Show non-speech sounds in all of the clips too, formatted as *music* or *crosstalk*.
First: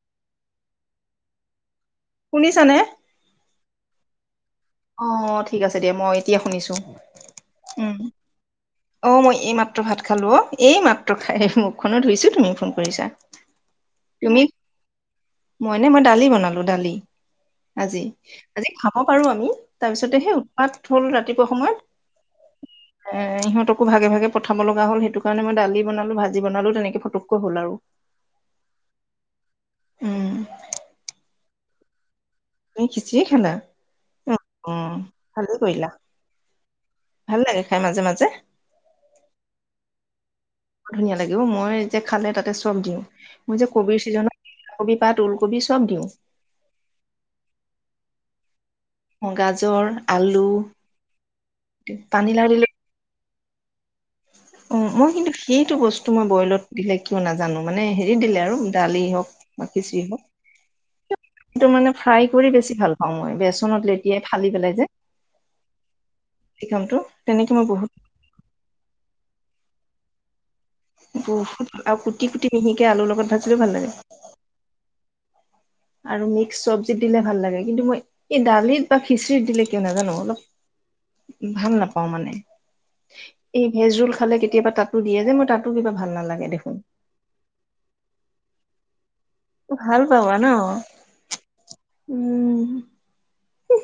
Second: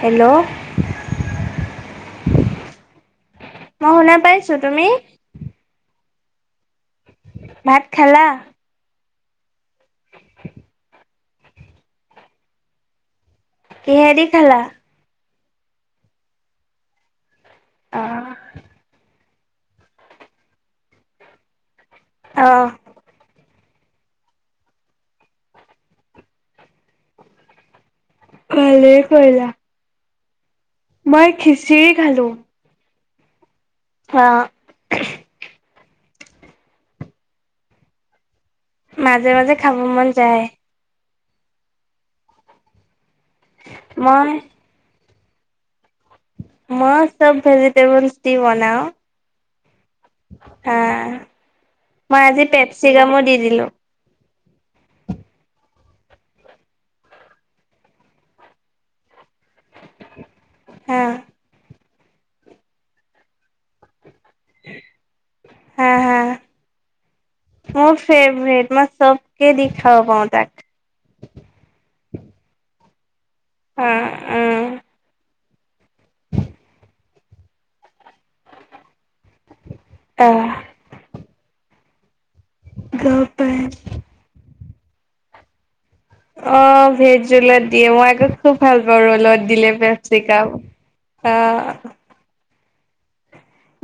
Hello শুনিছানে অঁ শুনা পাইছো অঁ ঠিক আছে দিয়া মই এতিয়া শুনিছো ভাত খালা অঁ মই এই মাত্ৰ ভাত খালো অ এই মাত্ৰ খাই মুখখনো ধুইছো তুমিও ফোন কৰিছা কিহেদি তুমি খালা মই নে মই দালি বনালো দালি আজি আজি খাব পাৰো আৰু তাৰপিছতে সেই উৎপাত হ'ল ৰাতিপুৱা অ', সময়ত এ সিহঁতক ভাগে ভাগে পঠাব লগা হ'ল সেইটো কাৰণে মই দালি বনালো ভাজি বনালো তেনেকে ফটককৈ হ'ল আৰু ভালে কৰিলা উম মই খিচিৰি খালো খিচিয়ে খালা অ ভালে কৰিলা ভাল লাগে খাই মাজে মাজে মাজে মাজে খাব মন যায় ধুনীয়া লাগিব মই যে খালে তাতে চব দিওঁ মই যে কব মই চিজনত বা ওলকবি চব দিওঁ মই চব ভেজিটেবল দি বনাওঁ অ গাজৰ আলু হ মই আজি পানীলাও দিলে পেপচিকামো দি দিলোঁ অ মই কিন্তু সেইটো বস্তু মই বইলত দিলে কিয় নাজানো মানে হেৰি দিলে আৰু দালি হওক বাকী যি হা হটো মানে ফ্ৰাই কৰি বেছি ভাল পাওঁ মই বে ত লেতিয়াই ফালি পেলাই যে হা হা শ কামটো তেনেকে মই বহুত কেই দি খাব পাওঁ তাক। বহুত আৰু কুটি কুটি তেনেকে আলুৰ লগত ভাজিলেও ভাল লাগে। উম উম, আৰু মিক্স চবজীত দিলে ভাল লাগে, কিন্তু মই এই দালিত বা খিচৰিত দিলে কিয় নাজানো আহ অলপ ভাল নাপাওঁ মানে। গম পাই এই ভেজ ৰোল খালে কেতিয়াবা তাতো দিয়ে যে মই তাত অ ভেজ ৰোলত দিয়ে মই আকৌ খুব ভাল পাওঁ ৰলত। দিলে ভাল পেপ চি পাবা ন কাম, আহ। উম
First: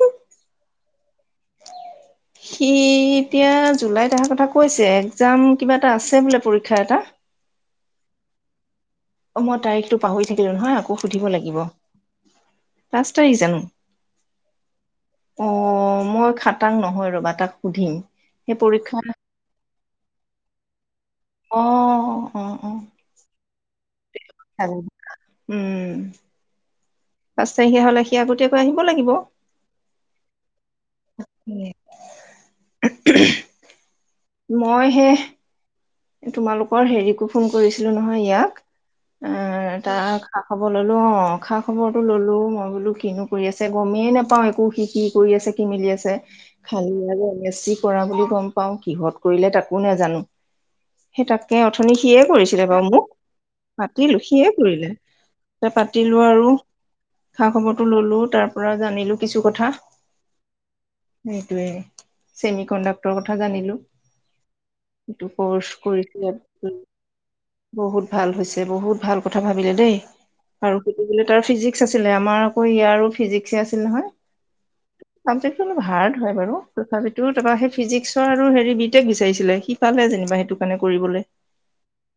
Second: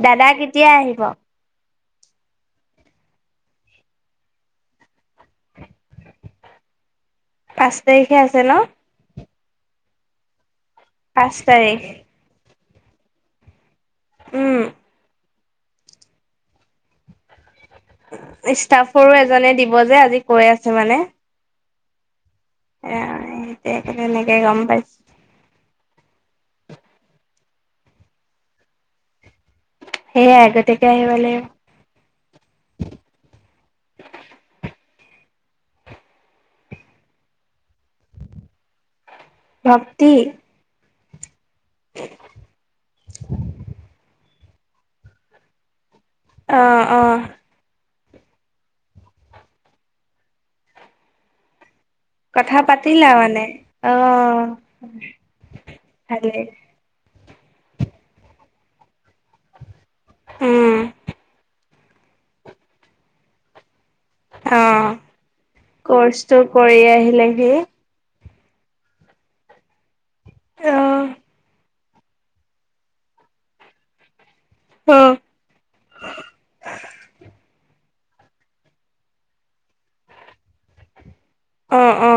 দাদা কেতিয়া আহিব? সি এতিয়া জুলাইত অহাৰ কথা কৈছে। একজাম কিবা এটা আছে বোলে পৰীক্ষা এটা। পাঁচ তাৰিখে আছে ন? অ মই তাৰিখতটো পাহৰি থাকিলো নহয় আকৌ সুধিব পাঁচ লাগিব, তাৰিখ পাঁচ তাৰিখ জানো? উম। অ মই খাটাং নহয় ৰবা তাক সুধিম সেই পৰীক্ষা ষ্টাফৰো এজনে দিব যে আজি কৈ আছে মানে। অহ। ৰা এহেতে একেবাৰে মে হাৰি, উম। পাঁচ তাৰিখে হলে সি আগতীয়াকৈ আহিব লাগিব। সেয়াই আগতোকে আহিব লাগিব। মই সে তোমালোকৰ হেৰিকো ফোন কৰিছিলো নহয় ইয়াক। এ ভক্তি তাৰ খা খাব ললো অ। খা খবৰটো ল'লোঁ, মই বোলো কিনো কৰি আছে গমেই নাপাওঁ একো, সি কি কৰি আছে, কি মিলি আছে। চে অ খালি অ হলে বেছি কৰা বুলি গম পাও কিহত কৰিলে তাকো নাজানো। সেই তাকে অথনি সিয়ে কথা কৰিছিলে বাৰু মোক পাতিলা মানে অ মাতিলো সিয়ে কৰিলে। পাতিলো ভালেই আৰু খা খবৰটো ললো তাৰ পৰা জানিলো কিছু কথা, উম সেইটোয়ে। ছেমি কণ্ডাক্টৰৰ কথা জানিলো। অ এইটো কৰ্চ কৰিছিলে কৰ্চটো কৰি আহিলে। বহুত ভাল হৈছে, বহুত ভাল কথা ভাবিলে দেই আৰু অ সেইটো বোলে তাৰ ফিজিক আছিলে আমাৰ আকৌ ইয়াৰ আৰু ফিজিক্ আছিল নহয়। অ তাৰপিছতো হাৰ্ড হয় বাৰু, তথাপিতো তাপা সেই ফিজিক্স আৰু হেৰি বি টেক বিচাৰিছিলে, সি পালে যেনিবা সেইটো কাণে কৰিবলৈ। অ অ।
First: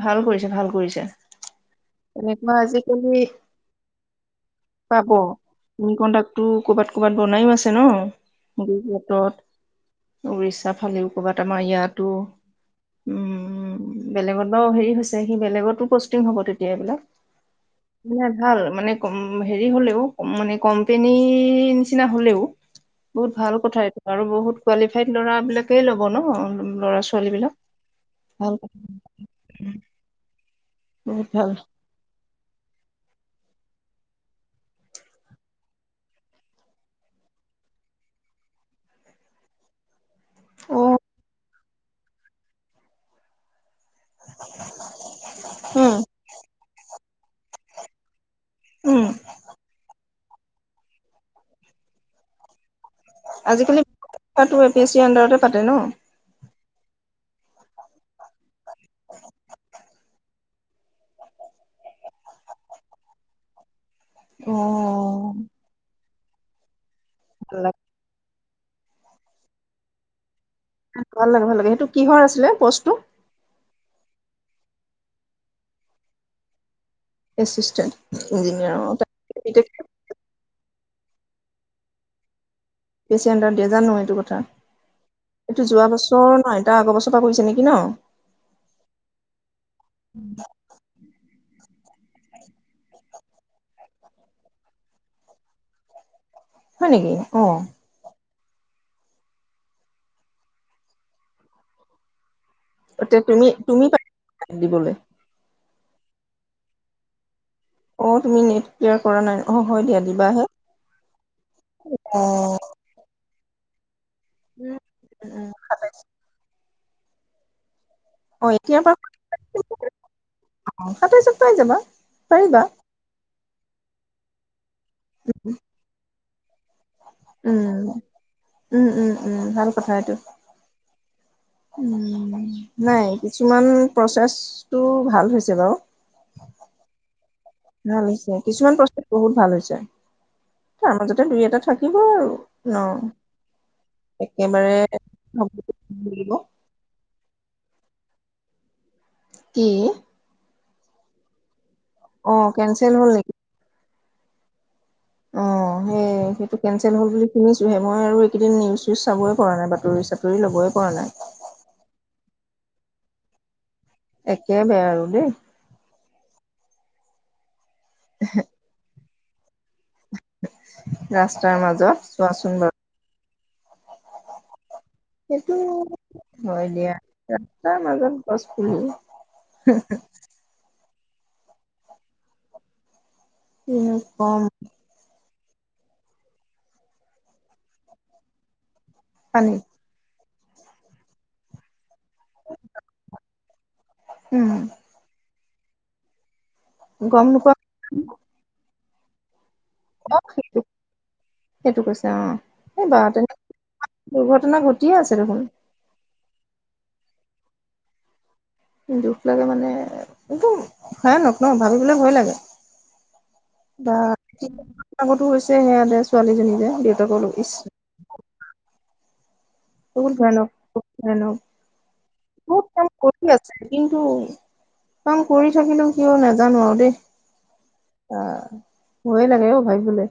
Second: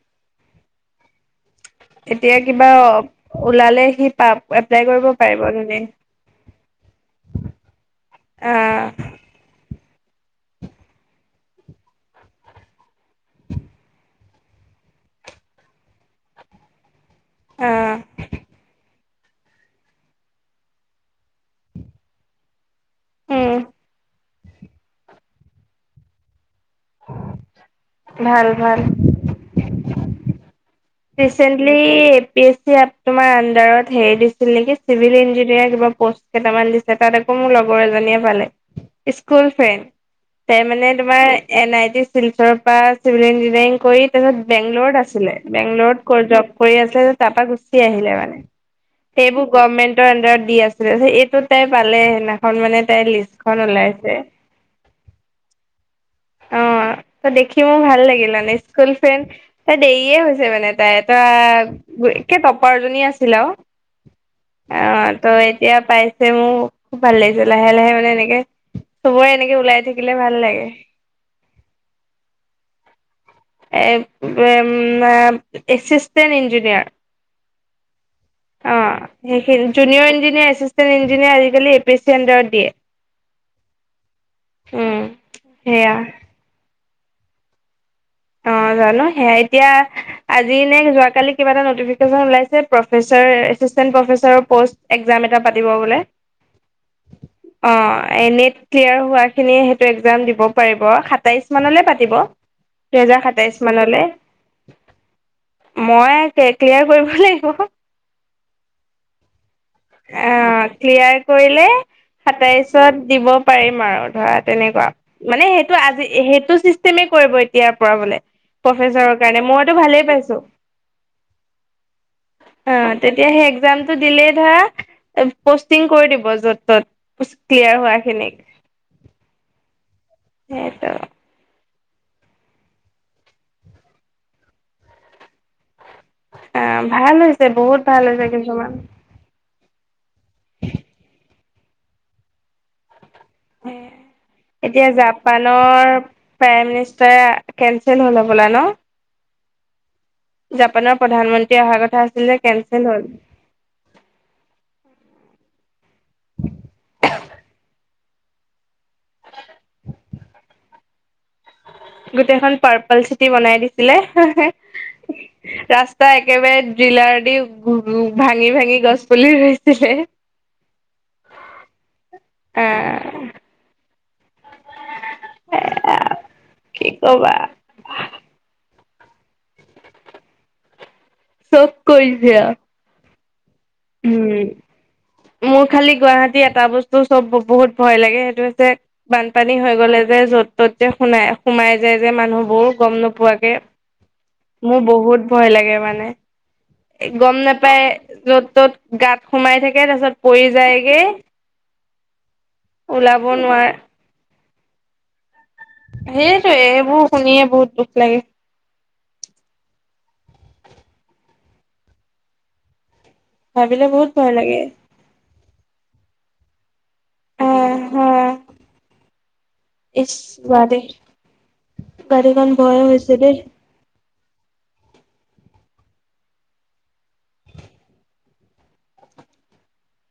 ভাল কৰিছে, ভাল কৰিছে। এতিয়া এনেকুৱা কিবা আজিকালি ওলালে সি পা এপ্লাই কৰিব পাৰিব নে? তো কৰ'বাত ক'বাত বনাইও আছে বহুত। আহ উৰিষশ্যা ফালিল কৰ'বাত আমাৰ ইয়াতো, উম বেলেগত বাৰু হেৰি হৈছে, সি বেলেগতো পষ্টিং হ'ব তেতিয়া দিলে, আহ ইয়াত ভাল মানে হেৰি হ'লেও মানে কোম্পেনীৰ নিচিনা হ'লেও বহুত উম ভাল কথা এইটো আৰু বহুত কোৱালিফাইড ল'ৰা বিলাকেই ল'ব ন ল'ৰা ছোৱালী বিলাক। ভাল ভাল। উম। প্ৰেছেণ্টলী পেচিৰাপ তোমাৰ আন্ধাৰত হেই দিছিল নেকি, চিভিল ইঞ্জিনিয়াৰ কিবা পষ্ট কেইটামান দিছে তাত আকৌ মোৰ লগৰ এজনীয়ে পালে, স্কুল ফ্ৰেণ্। তাইমানে অ', তোমাৰ এন আই টি চিলচৰ পৰা চিভিল ইঞ্জিনিয়াৰিং কৰি তাৰপিছত বেংগলত আছিলে, উম বেংগলৰত জব কৰি আছিলে তাৰ পৰা গুচি আহিলে মানে। উম সেইবোৰ গভমেন্টৰ আডাৰত দি আছিলে, এইটো তাই পালে সেইদিনাখন মানে তাই লিচখন আজিকালি ওলাইছে। পৰীক্ষাটো এ পি এছ চিৰ আণ্ডাৰতে পাতে ন অ ত দেখি মোৰ ভাল লাগিল মানে স্কুল ফ্ৰেণ্ড তাই দেৰিয়ে হৈছে মানে তাই এটা একে টপাৰজনী আছিল আৰু অ ত এতিয়া পাইছে মোৰ খুব ভাল লাগিছে লাহে লাহে মানে এনেকে চবৰে এনেকে ওলাই থাকিলে ভাল লাগে ভাল লাগে ভাল লাগে সেইটো কিহৰ আছিলে পষ্টটো এ উ এচিণ্ট ইঞ্জিনিয়াৰ এচিছষ্টেণ্ট অ সেইখিনি জুনিয়ৰ ইঞ্জিনিয়াৰ এচিচেণ্ট ইঞ্জিনিয়াৰ আজিকালি এ পি চি এণ্ডাৰত দিয়ে বেচিয়ণ্টটা জানো এইটো কথা উম এইটো যোৱা সেয়া বছৰ নহয় তাৰ আগৰ বছৰ চফা কৰিছে নেকি ন অ, জানো সেয়া এতিয়া আজি নে যোৱাকালি কিবা এটা নটিফিকেছন ওলাইছে professor assistant professor post exam এটা পাতিব বোলে। হয় নেকি অ, নেট ক্লিয়াৰ হোৱা খিনি সেইটো একজাম দিব পাৰিব সাতাইশ মানলৈ পাতিব। দুহেজাৰ এতিয়া তুমি সাতাইশ তুমি মানলৈ পাৰিবা দিবলৈ মই ক্লিয়াৰ কৰিব লাগিব। অ, তুমি নেট ক্লিয়াৰ কৰা নাই। অ হয় দিয়া দিবাহে অহ, ক্লিয়াৰ কৰিলে অ সাতাইশত দিব পাৰিম আৰু ধৰা উম তেনেকুৱা মানে সেইটো উম আজি সেইটো চিষ্টেমে কৰিব এতিয়া কৰাবলে অ এতিয়াৰ পৰা প্ৰফেছাৰৰ কাৰণে মইতো ভালেই পাইছো। সাতাইশ পাই যাবা পাৰিবা অ, তেতিয়া সেই একজামটো দিলেই ধৰা পষ্টিং কৰি দিব যত তত। উম ক্লিয়াৰ হোৱা খিনিক - উম - উম - উম ভাল কথা এইটো। সেইটো উম, নাই কিছুমান প্ৰচেছটো ভাল হৈছে বাৰু। অ, ভাল হৈছে। ভাল হৈছে কিছুমান প্ৰস্তুত বহুত ভাল হৈছে। তাৰ মাজতে দুই এটা থাকিব আৰু ন। একেবাৰে এতিয়া জাপানৰ লাগিব। প্ৰাইম মিনিষ্টাৰে কেনচেল হল হবলা ন। কি? জাপানৰ প্ৰধানমন্ত্ৰী অহাৰ কথা আছিল যে কেনচেল হ'ল। অ, সেই সেইটো কেনচেল হল বুলি শুনিছো হে মই আৰু এইকেইদিন নিউজ চউজ চাবই পৰা নাই বাতৰি চাতৰি ল'বই পৰা নাই। গোটেইখন পাৰ্পল চিটি বনাই দিছিলে হা - হা একে বেয়া আৰু দেই ৰাস্তা ত'একেবাৰে জিলাৰ দি ভাঙি - ভাঙি গছ পুলি ৰুইছে। ৰাস্তাৰ মাজত চোৱাচোন বাৰু। আহ সেইটো হয় কি দিয়া কবা ৰাস্তাৰ মাজত গছ পুলি। হম - হম। ফেক কৈ দিয়া। কিনো কম। মোৰ খালি গুৱাহাটী এটা বস্তু চব বহুত ভয় লাগে সেইটো হৈছে পানী বানপানী হৈ গ'লে যে য'ত ত'ত যে সোমাই - সোমাই য যে মানুহবোৰ গম নোপোৱাকে উম মোৰ বহুত ভয় লাগে মানে। গম নাপাই য'ত ত'ত গাত সোমাই থাকে। তাৰিছত অ পৰি সেইটো যায়গে সেইটো কৈছে অ ওলাব নোৱাৰে। টোম্ৰঙ ঘটিয়ে আছে দেখোন। সেইটোৱে এইবোৰ শুনিয়ে বহুত দুখ লাগে। দুখ লাগে মানে একটো ভয়ানক ন ভাবিবলে ভয় লাগে। ভাবিলে বা বহুত ভয় লাগে আগতো হৈছে। সেয়া দে ছোৱালীজনী যে দেউতাকৰ লগ ইচ আহ হা বহুত ইচ ভয়ানক - গুৱাহাটী বহুত ভয়ানক। গুৱাহাটীখন বহুত ভয় কাম হৈছে কৰি দেই আছে কিন্তু কাম কৰি থাকিলো কিয় নাজানো আৰু দেই। অহ, ভৈয়ে লাগে অ, ভাবিবলে।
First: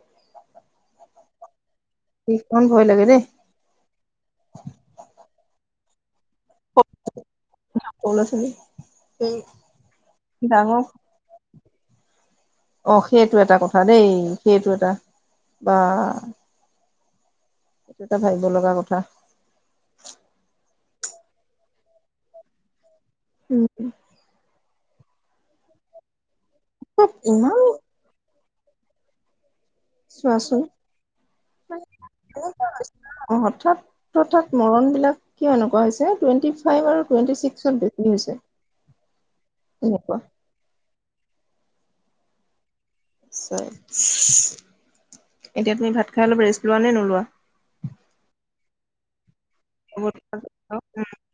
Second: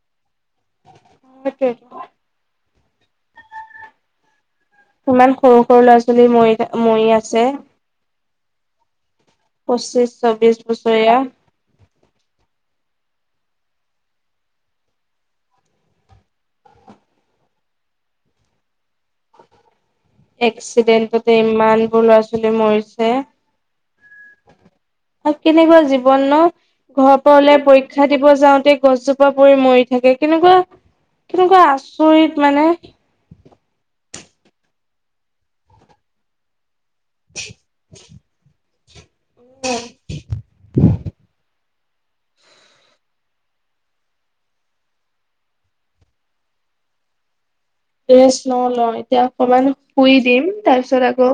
সেইটোৱে। ব্ৰিজখন ভয় লাগে দেই। ইমান সৰু - সৰু ল'ৰা ছোৱালী মৰি - মৰি আছে। *unintelligible* পচিছ চবিশ ডাঙৰ বছৰীয়া। অ, সেইটো এটা কথা দেই সেইটো এটা বা এইটো এটা ভাবিব লগা কথা। এক্সিডেন্টতে ইমানবোৰ ল'ৰা- ছোৱালী মৰিছে। উম। কেনেকুৱা জীৱন ন ঘৰৰ পৰা ইমান ওলাই পৰীক্ষা দিব যাও তেই গছজোপা পৰি মৰি থাকে, কেনেকুৱা চোৱাচোন কেনেকুৱা আচৰিত মানে। অৰ্থাৎ তথৎ মৰণ বিলাক কিয় এনেকুৱা হৈছে টুৱেণ্টি ফাইভ আৰু টুৱেন্টি ছিক্সত বেছি হৈছে এনেকুৱা। নিশ্চয়, এতিয়া তুমি ভাত খাই অলপ ৰেষ্ট লোৱা নে নোলোৱা? ৰেষ্ট লও লও এতিয়া অকমান শুই দিম, তাৰপিছত আকৌ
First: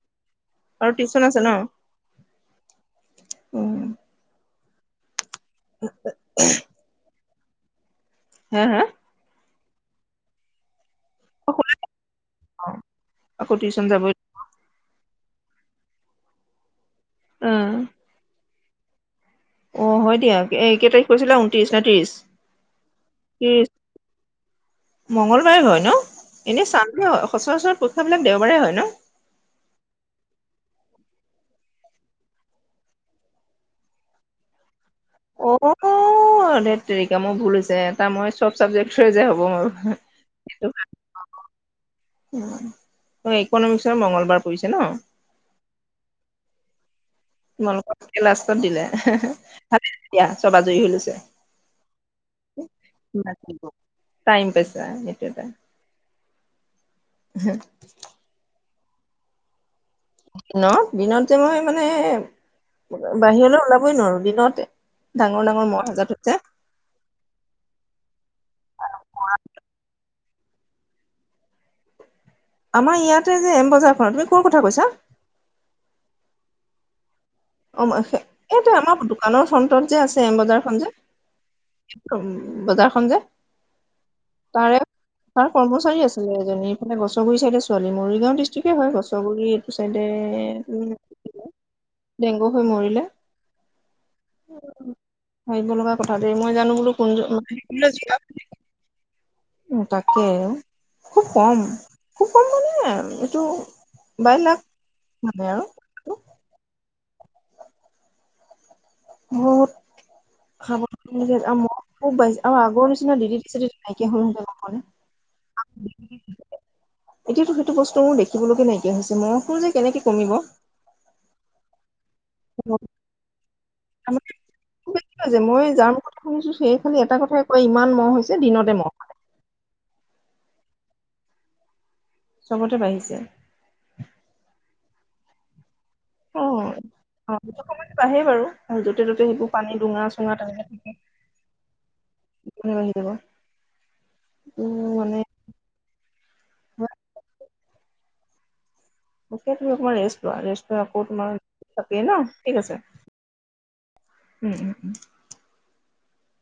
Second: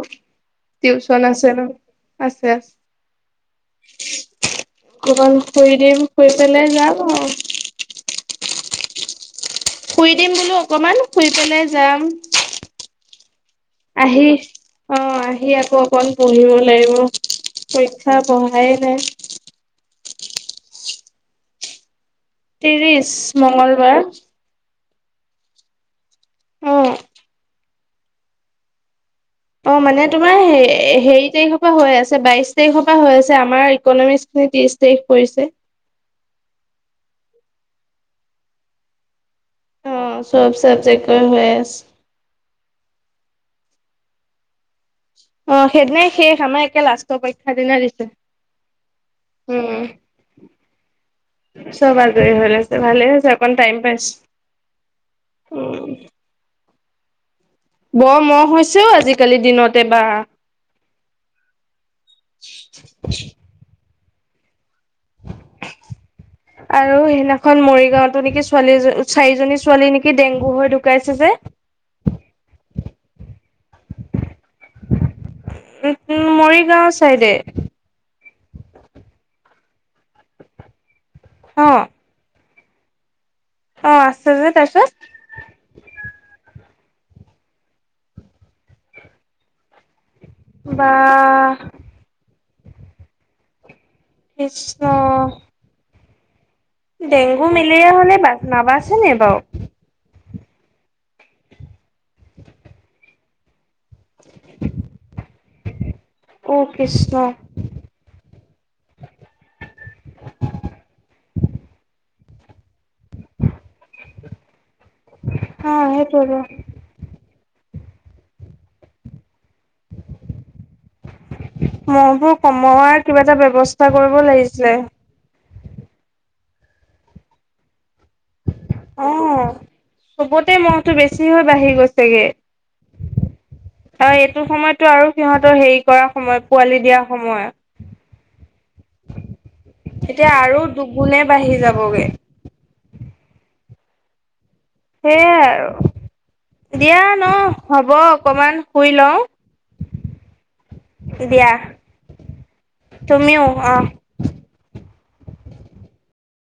টিউচন আছে ন আছে উম আছে। অকমান শুই দিম, শুই পেলাই যাম আৰু। হা হা? শুই দিম বোলো অকমান। শুই পেলাই যাম আকৌ টিউচন যাবই আহি অ', আহি আকৌ অকণ পঢ়িব লাগিব, অ পৰীক্ষা পঢ়াই নাই। অ', হয় দিয়া এই কেই তাৰিখ কৰিছিলা ঊনত্ৰিশ নে ত্ৰিশ? ত্ৰিশ মংগলবাৰ। মংগলবাৰে হয় ন, এনে চাম অ'। সচৰাচৰ পৰীক্ষাবিলাক দেওবাৰে হয় ন। অ', মানে তোমাৰ হেই হেৰি তাৰিখৰ পৰা হৈ আছে বাইশ তাৰিখৰ পৰা হৈ আছে আমাৰ ইকনমিকচখিনি ত্ৰিশ তাৰিখ পৰিছে অ', ধেত তেৰিকা মোৰ ভুল হৈছে এ তাৰ মই চব চাবজেক্টৰ যে হ'ব। মোৰ অ', চব সেইটো চাবজেক্টৰ হৈ আছে। অ', ইকনমিক্সৰ মংগলবাৰ পৰিছে ন? অ', সেইদিনাই শেষ আমাৰ একে লাষ্ট তোমালোকক লাষ্টত দিলে, উম, ভাল দিয়া চব আজৰি হৈ লৈছে। চব আজৰি হৈ আছে, ভালে হৈছে অকণ টাইম টাইম পাইছা পাইছোঁ উম। উম। হা! বৰ মহ হৈছেও আজিকালি দিনত। দিনত দিনত যে মই মানে বাহিৰলৈ ওলাবই নোৱাৰো দিনত ডাঙৰ ডাঙৰ মহ এজাক ধৰিছে আৰু সেইদিনাখন মৰিগাঁওতো নেকি ছোৱালী চাৰিজনী ছোৱালী নেকি কি ডেংগু হৈ ঢুকাইছে যে। আমাৰ ইয়াতে যে এমবজাৰখনত তুমি কৰ কথা কৈছা? উম, মৰিগাঁও চাইডে অ', এইটো আমাৰ দোকানৰ ফন্টত যে আছে এম বজাৰখন যে। অ', কি কম? বজাৰখন যে, অ', আছে যে তাৰে তাৰপিছত তাৰ কৰ্মচাৰী আছিলে এজনী। মান গছৰ গুৰি চাইডে ছোৱালি মৰিগাও ডিষ্টিকটে হয় গছৰ গুৰি এইটো চাই বাহ! ডেংগু হৈ মৰিলে। কৃষ্ণ! ভাবিব লগা কথা দেই মই জানো বোলো কোন ম ডেংগু মেলেৰিয়া হলে যোৱা বা নাবাচেনে বাৰু তাকে খুব কম খুব কম, মানে এইটো বাই লাখ ভালে আৰু। অ কৃষ্ণ। বহুত খাব ম খ বাই আৰু আগৰ নিচিনা দিলিত -চিলিত নাইকিয়া হ'লতে মানে হা সেইটোৱেটো এতিয়াতো সেইটো বস্তু মোৰ দেখিবলৈকে নাইকিয়া হৈছে মহটো যে কেনেকে কমিব? মোক কমোৱাৰ কিবা এটা ব্যৱস্থা কৰিব লাগিছিলে। শুছো সেই খালি এটা কথাই কয় ইমান মহ হৈছে দিনতে মহ অ চবতে মহটো বেছি হৈ বাঢ়ি গৈছেগে চবতে বাঢ়িছে আৰু এইটো সময়ত টো আৰু সিহঁতৰ হেৰি কৰা সময় অ পোৱালি দিয়া অ সময়, সেইটো সময়ত বাঢ়ে বাৰু আৰু য'তে ত'তে সেইবোৰ পানী ডুঙা চুঙা এতিয়া আৰু দুখ গোনে বাঢ়ি যাবগে। আহি দাব *unintelligible* সেইয়াই আৰু দিয়া ন হব অকমান শুই লওঁ ইতিয়া তুমি অকমান ৰেষ্ট লোৱা ৰেষ্ট'লৈ আকৌ তোমাৰ দিয়া থাকেই ন থিক আছে। তুমিও অ উম উম উম।